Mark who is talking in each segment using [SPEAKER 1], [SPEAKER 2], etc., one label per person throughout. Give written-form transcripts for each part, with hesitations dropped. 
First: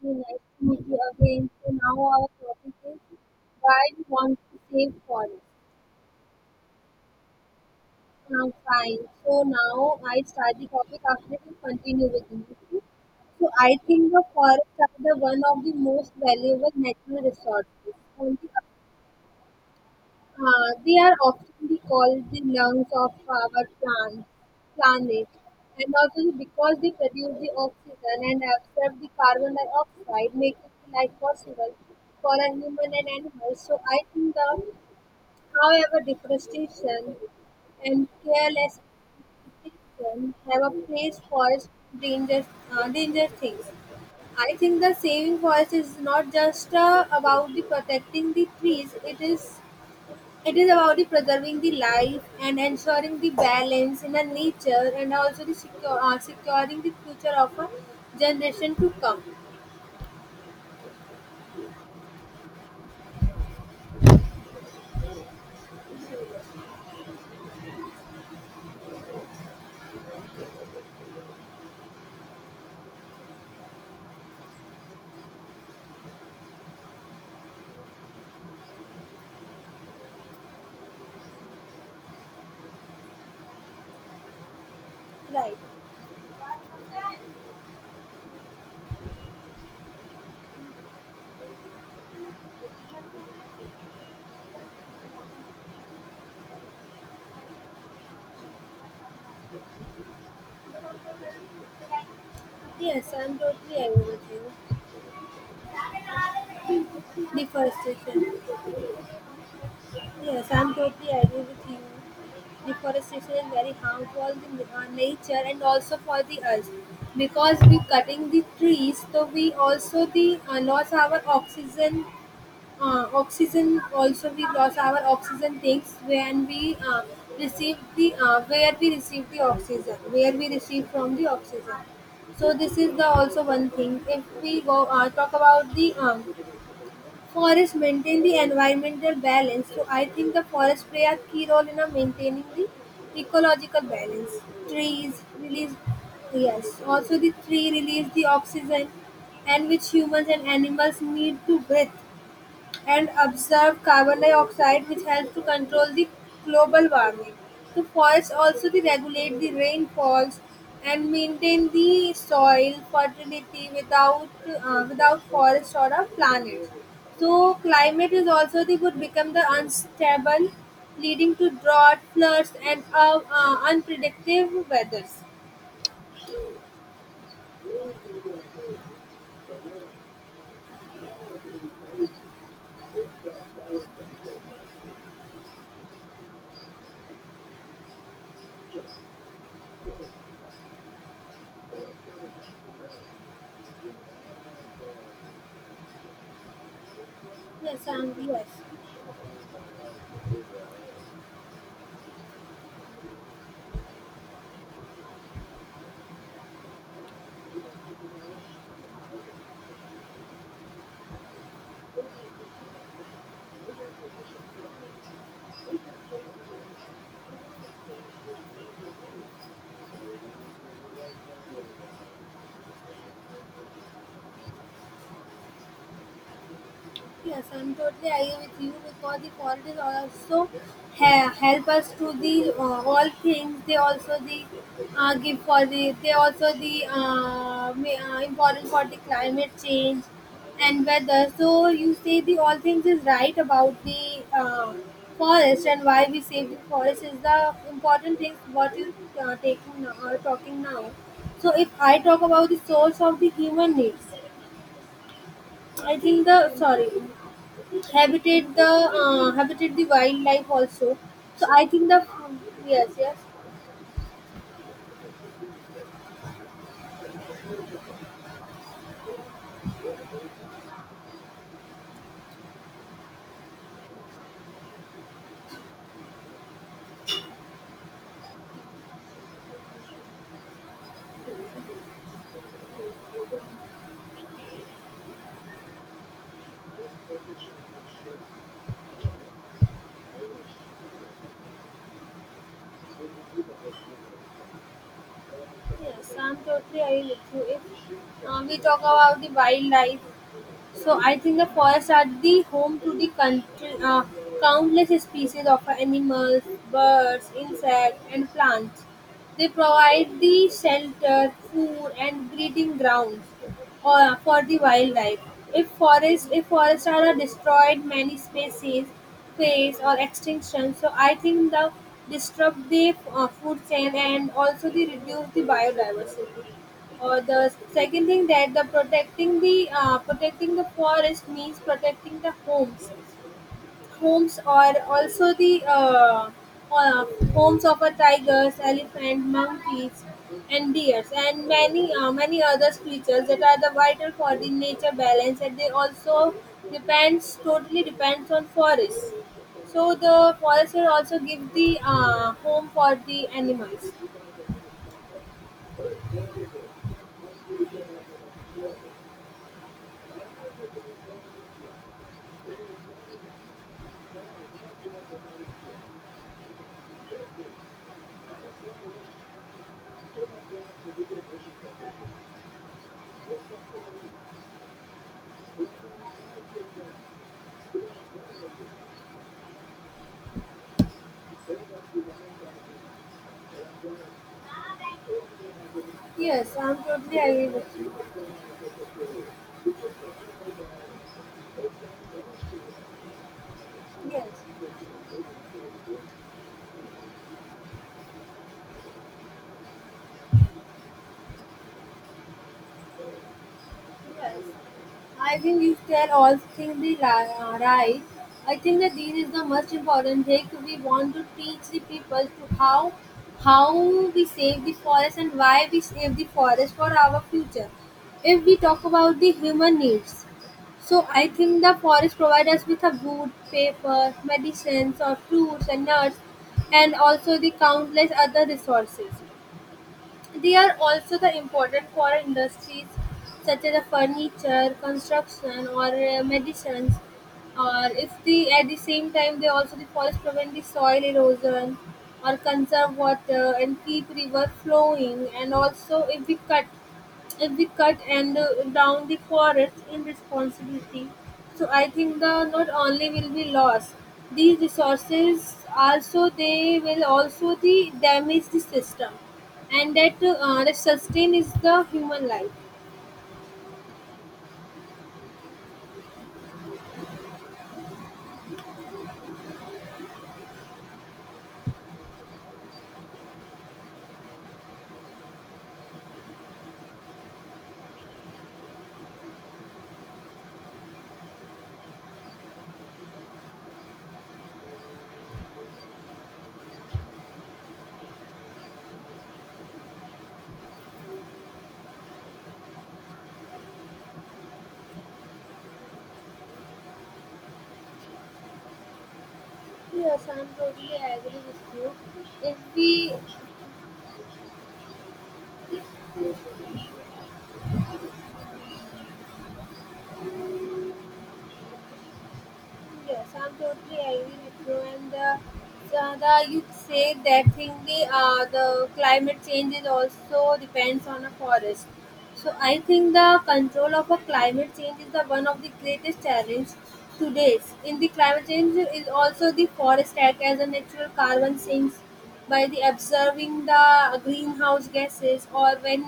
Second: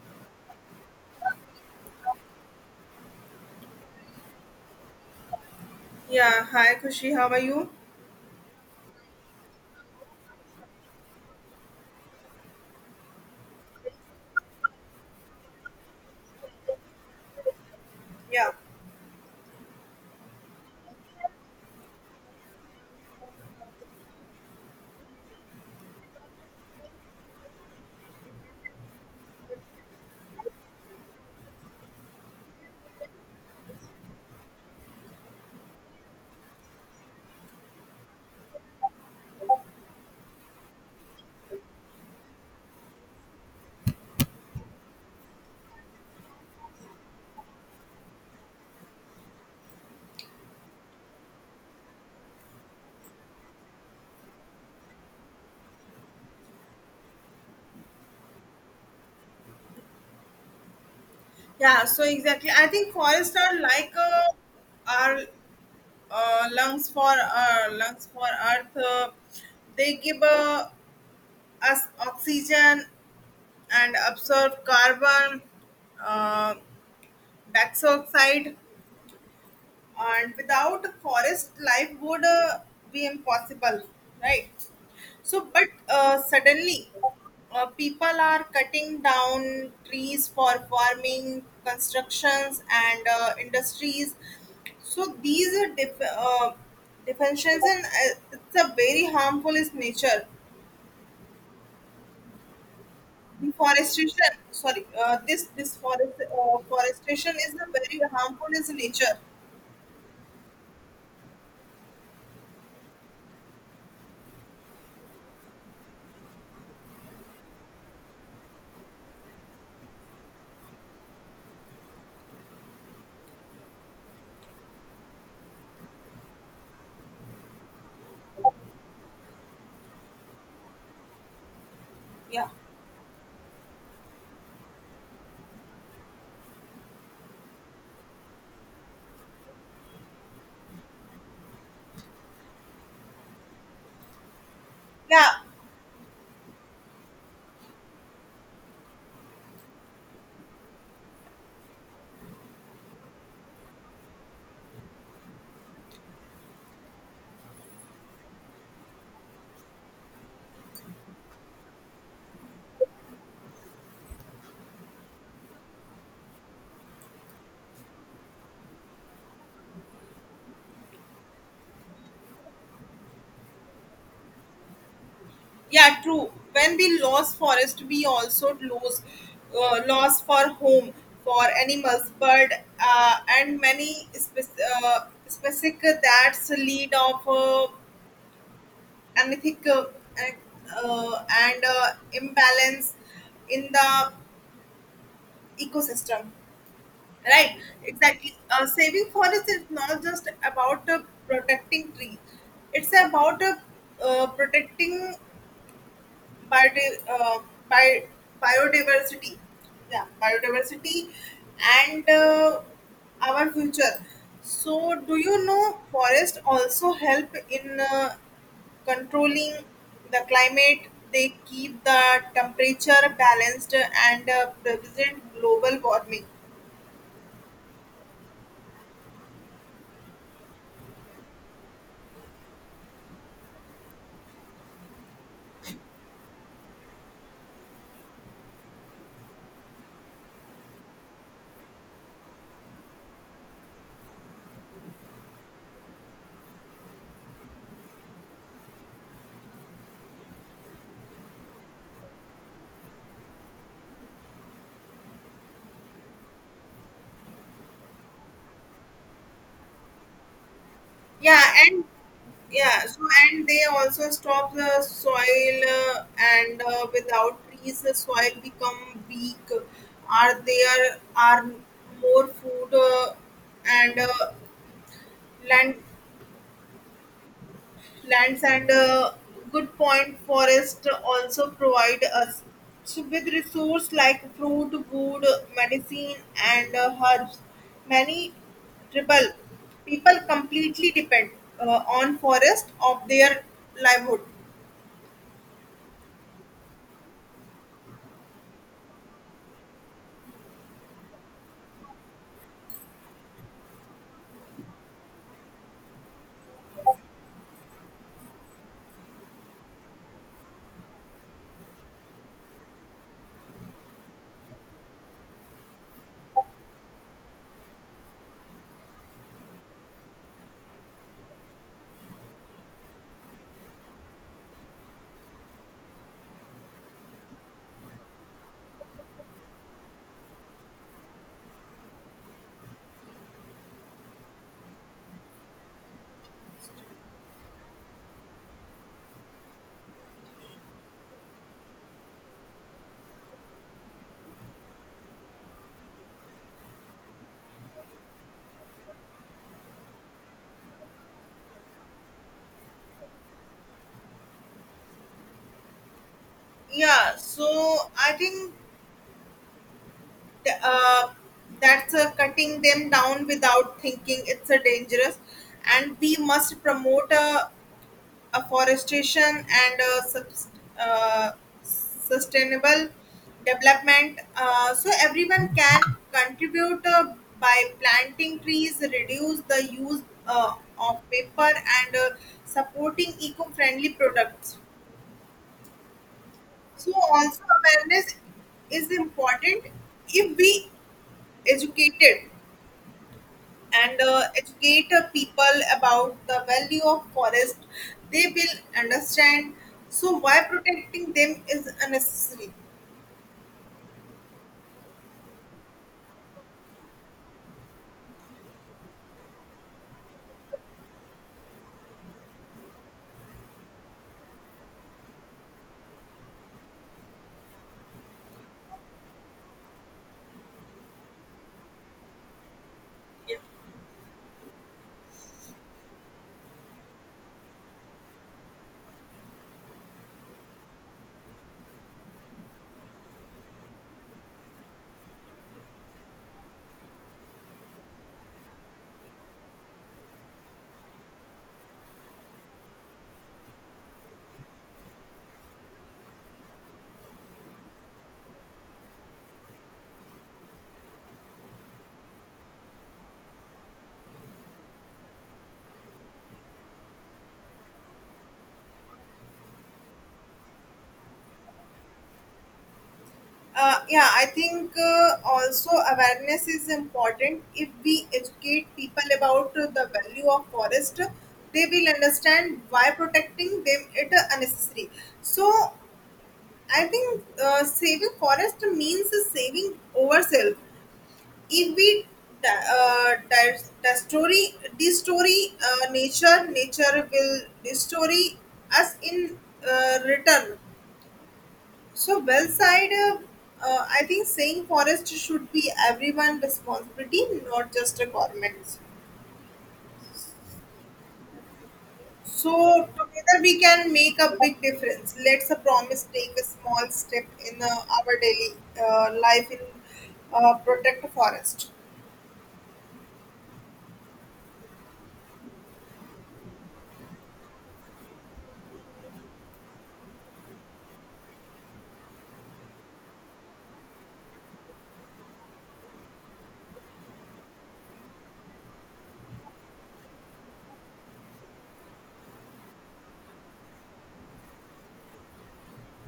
[SPEAKER 1] It was actually nice to meet you again. So now our topic is why we want to save forests.
[SPEAKER 2] Yeah, hi Kushi, how are you?
[SPEAKER 1] Now fine. So now I start the topic after you continue with you. So I think the forests are the one of the most valuable natural resources. On the
[SPEAKER 2] Yeah.
[SPEAKER 1] They are often be called the lungs of our plant, planet, and also because they produce the oxygen and absorb the carbon dioxide, making life possible for a human and animals. So I think the, however, deforestation and careless people have a place for dangerous, dangerous things. I think the saving forest is not just about the protecting the trees; it is about the preserving the life and ensuring the balance in the nature and also the secure, securing the future of a generation to come.
[SPEAKER 2] Yeah, so exactly. I think forests are like our lungs for lungs for earth. They give us oxygen and absorb carbon uh, dioxide, and without a forest life would be impossible, right? So
[SPEAKER 1] Right.
[SPEAKER 2] but suddenly people are cutting down trees for farming, constructions and industries, so these are defensions and it's a very harmful is nature.
[SPEAKER 1] Yes, I'm totally agree
[SPEAKER 2] Deforestation,
[SPEAKER 1] with you.
[SPEAKER 2] sorry. This forest forestation is a very
[SPEAKER 1] Deforestation.
[SPEAKER 2] harmful is nature.
[SPEAKER 1] Yes, I'm totally agree with you. Deforestation is very harmful to nature and also for the earth because we cutting the trees, so we also the loss our oxygen oxygen also we lost our oxygen tanks when we receive the where we receive the oxygen where we receive from the oxygen.
[SPEAKER 2] Yeah.
[SPEAKER 1] So this is the also one thing. If we go talk about the forest maintain the environmental balance, so I think the forest play a key role in maintaining the ecological balance, trees
[SPEAKER 2] Yeah.
[SPEAKER 1] release. Yes, also the tree release the oxygen, and which humans and animals need to breathe, and absorb carbon dioxide, which helps to control the global warming. The forests also they regulate the rainfalls and maintain the soil fertility without without forest or a planet. So climate is also they would become the unstable, leading to drought, floods, and unpredictable weathers.
[SPEAKER 2] Yeah, true. When we lose forest, we also lose loss for home for animals, bird, uh, and many spec- uh, specific that's lead of anything and imbalance in the ecosystem. Right,
[SPEAKER 1] Yes,
[SPEAKER 2] exactly.
[SPEAKER 1] yes.
[SPEAKER 2] Saving forest is not just about protecting trees; it's about protecting Biodi- uh, bi- biodiversity. Yeah, biodiversity and our future. So, do you know forests also help in controlling the climate? They keep the temperature balanced and prevent global warming.
[SPEAKER 1] Yes, I'm totally agree with you, because the foreigners also help us to the all things. They also the give for the they also the important for the climate change and weather. So you say the all things is right about the forest, and why we save the forest is the important thing what you taking now, or talking now. So if I talk about the source of the human needs, I think the sorry habitat the habitat the wildlife also,
[SPEAKER 2] Yeah,
[SPEAKER 1] so I
[SPEAKER 2] and
[SPEAKER 1] think the
[SPEAKER 2] yeah,
[SPEAKER 1] yes
[SPEAKER 2] so
[SPEAKER 1] yes.
[SPEAKER 2] and they also stop the soil, and without trees, the soil become weak. Are there are more food and land, lands, and good point, forest also provide us. So with resource like fruit, wood, medicine and herbs, many tribal people completely depend on forest of their livelihood.
[SPEAKER 1] Yes, I'm totally agree with you. If we talk about the wildlife, so I think the forests are the home to the country countless species of animals, birds, insects, and plants. They provide the shelter, food, and breeding grounds for the wildlife. If forests are destroyed, many species face or extinction. So I think the disrupt the food chain and also the reduce the biodiversity. Or the second thing that the protecting the protecting the forest means protecting the homes. Homes are also the uh, homes of tigers, elephants, monkeys, and deer, and many many other creatures that are the vital for the nature balance. And they also depends totally depends on forests. So the forests will also give the home for the animals.
[SPEAKER 2] Yeah, so I think th- that's cutting them down without thinking, it's a dangerous, and we must promote a afforestation and uh, sustainable development. So everyone can contribute by planting trees, reduce the use of paper, and supporting eco-friendly products.
[SPEAKER 1] Yes, I'm
[SPEAKER 2] So
[SPEAKER 1] totally
[SPEAKER 2] also
[SPEAKER 1] agree with you.
[SPEAKER 2] awareness is important if we educated and
[SPEAKER 1] Yes.
[SPEAKER 2] educate people about the value of forest, they will understand so why protecting them is unnecessary.
[SPEAKER 1] Yes. I think you tell all things the right. I think that this is the most important thing. We want to teach the people to how we save the forest and why we save the forest for our future. If we talk about the human needs, so I think the forest provide us with a wood, paper, medicines or fruits and nuts, and also the countless other resources. They are also the important for industries such as the furniture, construction, or medicines. Or if the at the same time they also the forest prevent the soil erosion or conserve water and keep river flowing, and also if we cut and down the forest in responsibility. So I think the not only will be lost, these resources also they will also the damage the system, and that the sustain is the human life.
[SPEAKER 2] Yeah, I think also awareness is important if we educate people about the value of forest, they will understand why protecting them it unnecessary. So I think saving forest means saving ourselves. If we destroy, destroy nature, nature will destroy us in return. So, well side, I think saying forest should be everyone responsibility, not just a government.
[SPEAKER 1] Yes, I'm totally agree with you. If
[SPEAKER 2] So,
[SPEAKER 1] we.
[SPEAKER 2] together we can make a big difference. Let's a promise take a small step in our daily life in protect forest.
[SPEAKER 1] Yes, I'm totally agree with you. And Sada, you say that thing the climate change is also depends on a forest. So I think the control of a climate change is the one of the greatest challenge today. In the climate change is also the forest act as a natural carbon sinks by the observing the greenhouse gases. Or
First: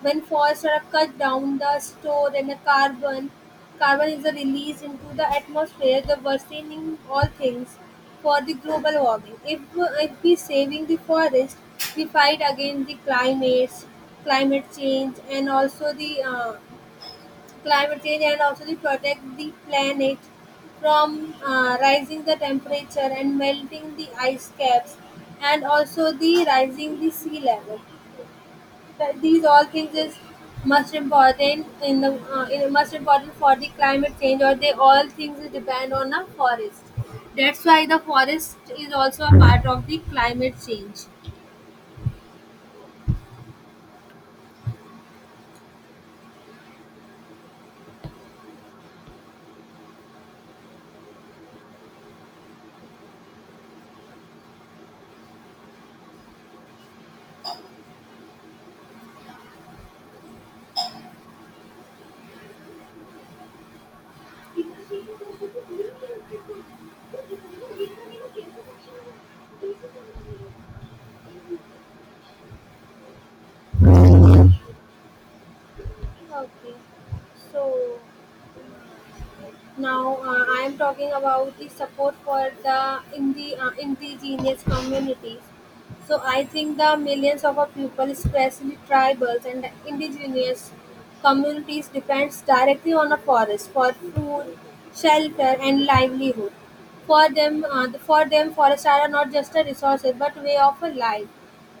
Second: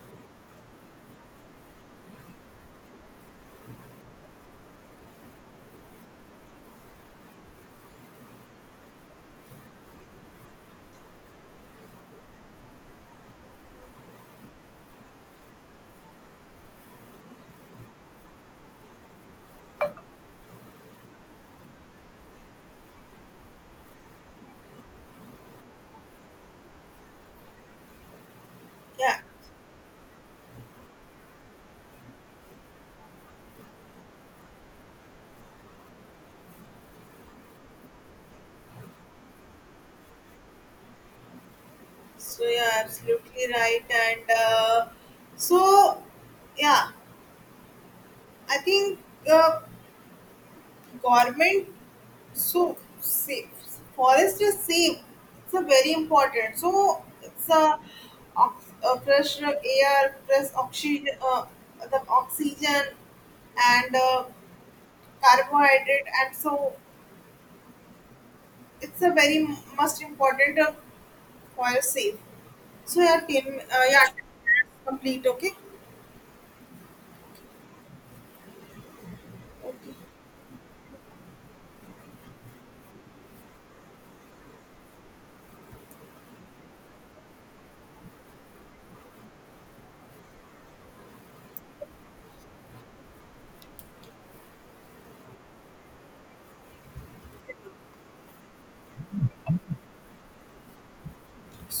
[SPEAKER 1] when forests are cut down, the store and the carbon carbon is released into the atmosphere, the worsening all things for the global warming. If we saving the forest, we fight against the climates, climate change, and also the climate change, and also the protect the planet from rising the temperature and melting the ice caps, and also the rising the sea level,
[SPEAKER 2] Yeah.
[SPEAKER 1] that these all things is most important in the in, most important for the climate change, or they all things depend on a forest. That's why the forest is also a part of the climate change.
[SPEAKER 2] So yeah, absolutely right. And so yeah, I think uh, government so safe forest is safe. It's a very important. So it's a, a fresh air, fresh oxygen, the oxygen and carbohydrate, and so it's a very most important forest safe. So yeah, team, yeah, complete. Okay.
[SPEAKER 1] Okay. So now I am talking about the support for the in the indigenous communities. So I think the millions of our people, especially tribals and indigenous communities, depends directly on the forest for food, shelter, and livelihood. For them, forests are not just a resource but way of a life.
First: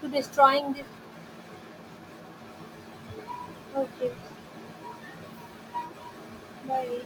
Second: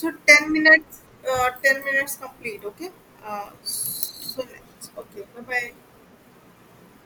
[SPEAKER 1] To
[SPEAKER 2] 10
[SPEAKER 1] destroying this,
[SPEAKER 2] minutes, 10 minutes complete, okay?
[SPEAKER 1] okay,
[SPEAKER 2] So, next. Okay, bye bye.
[SPEAKER 1] bye.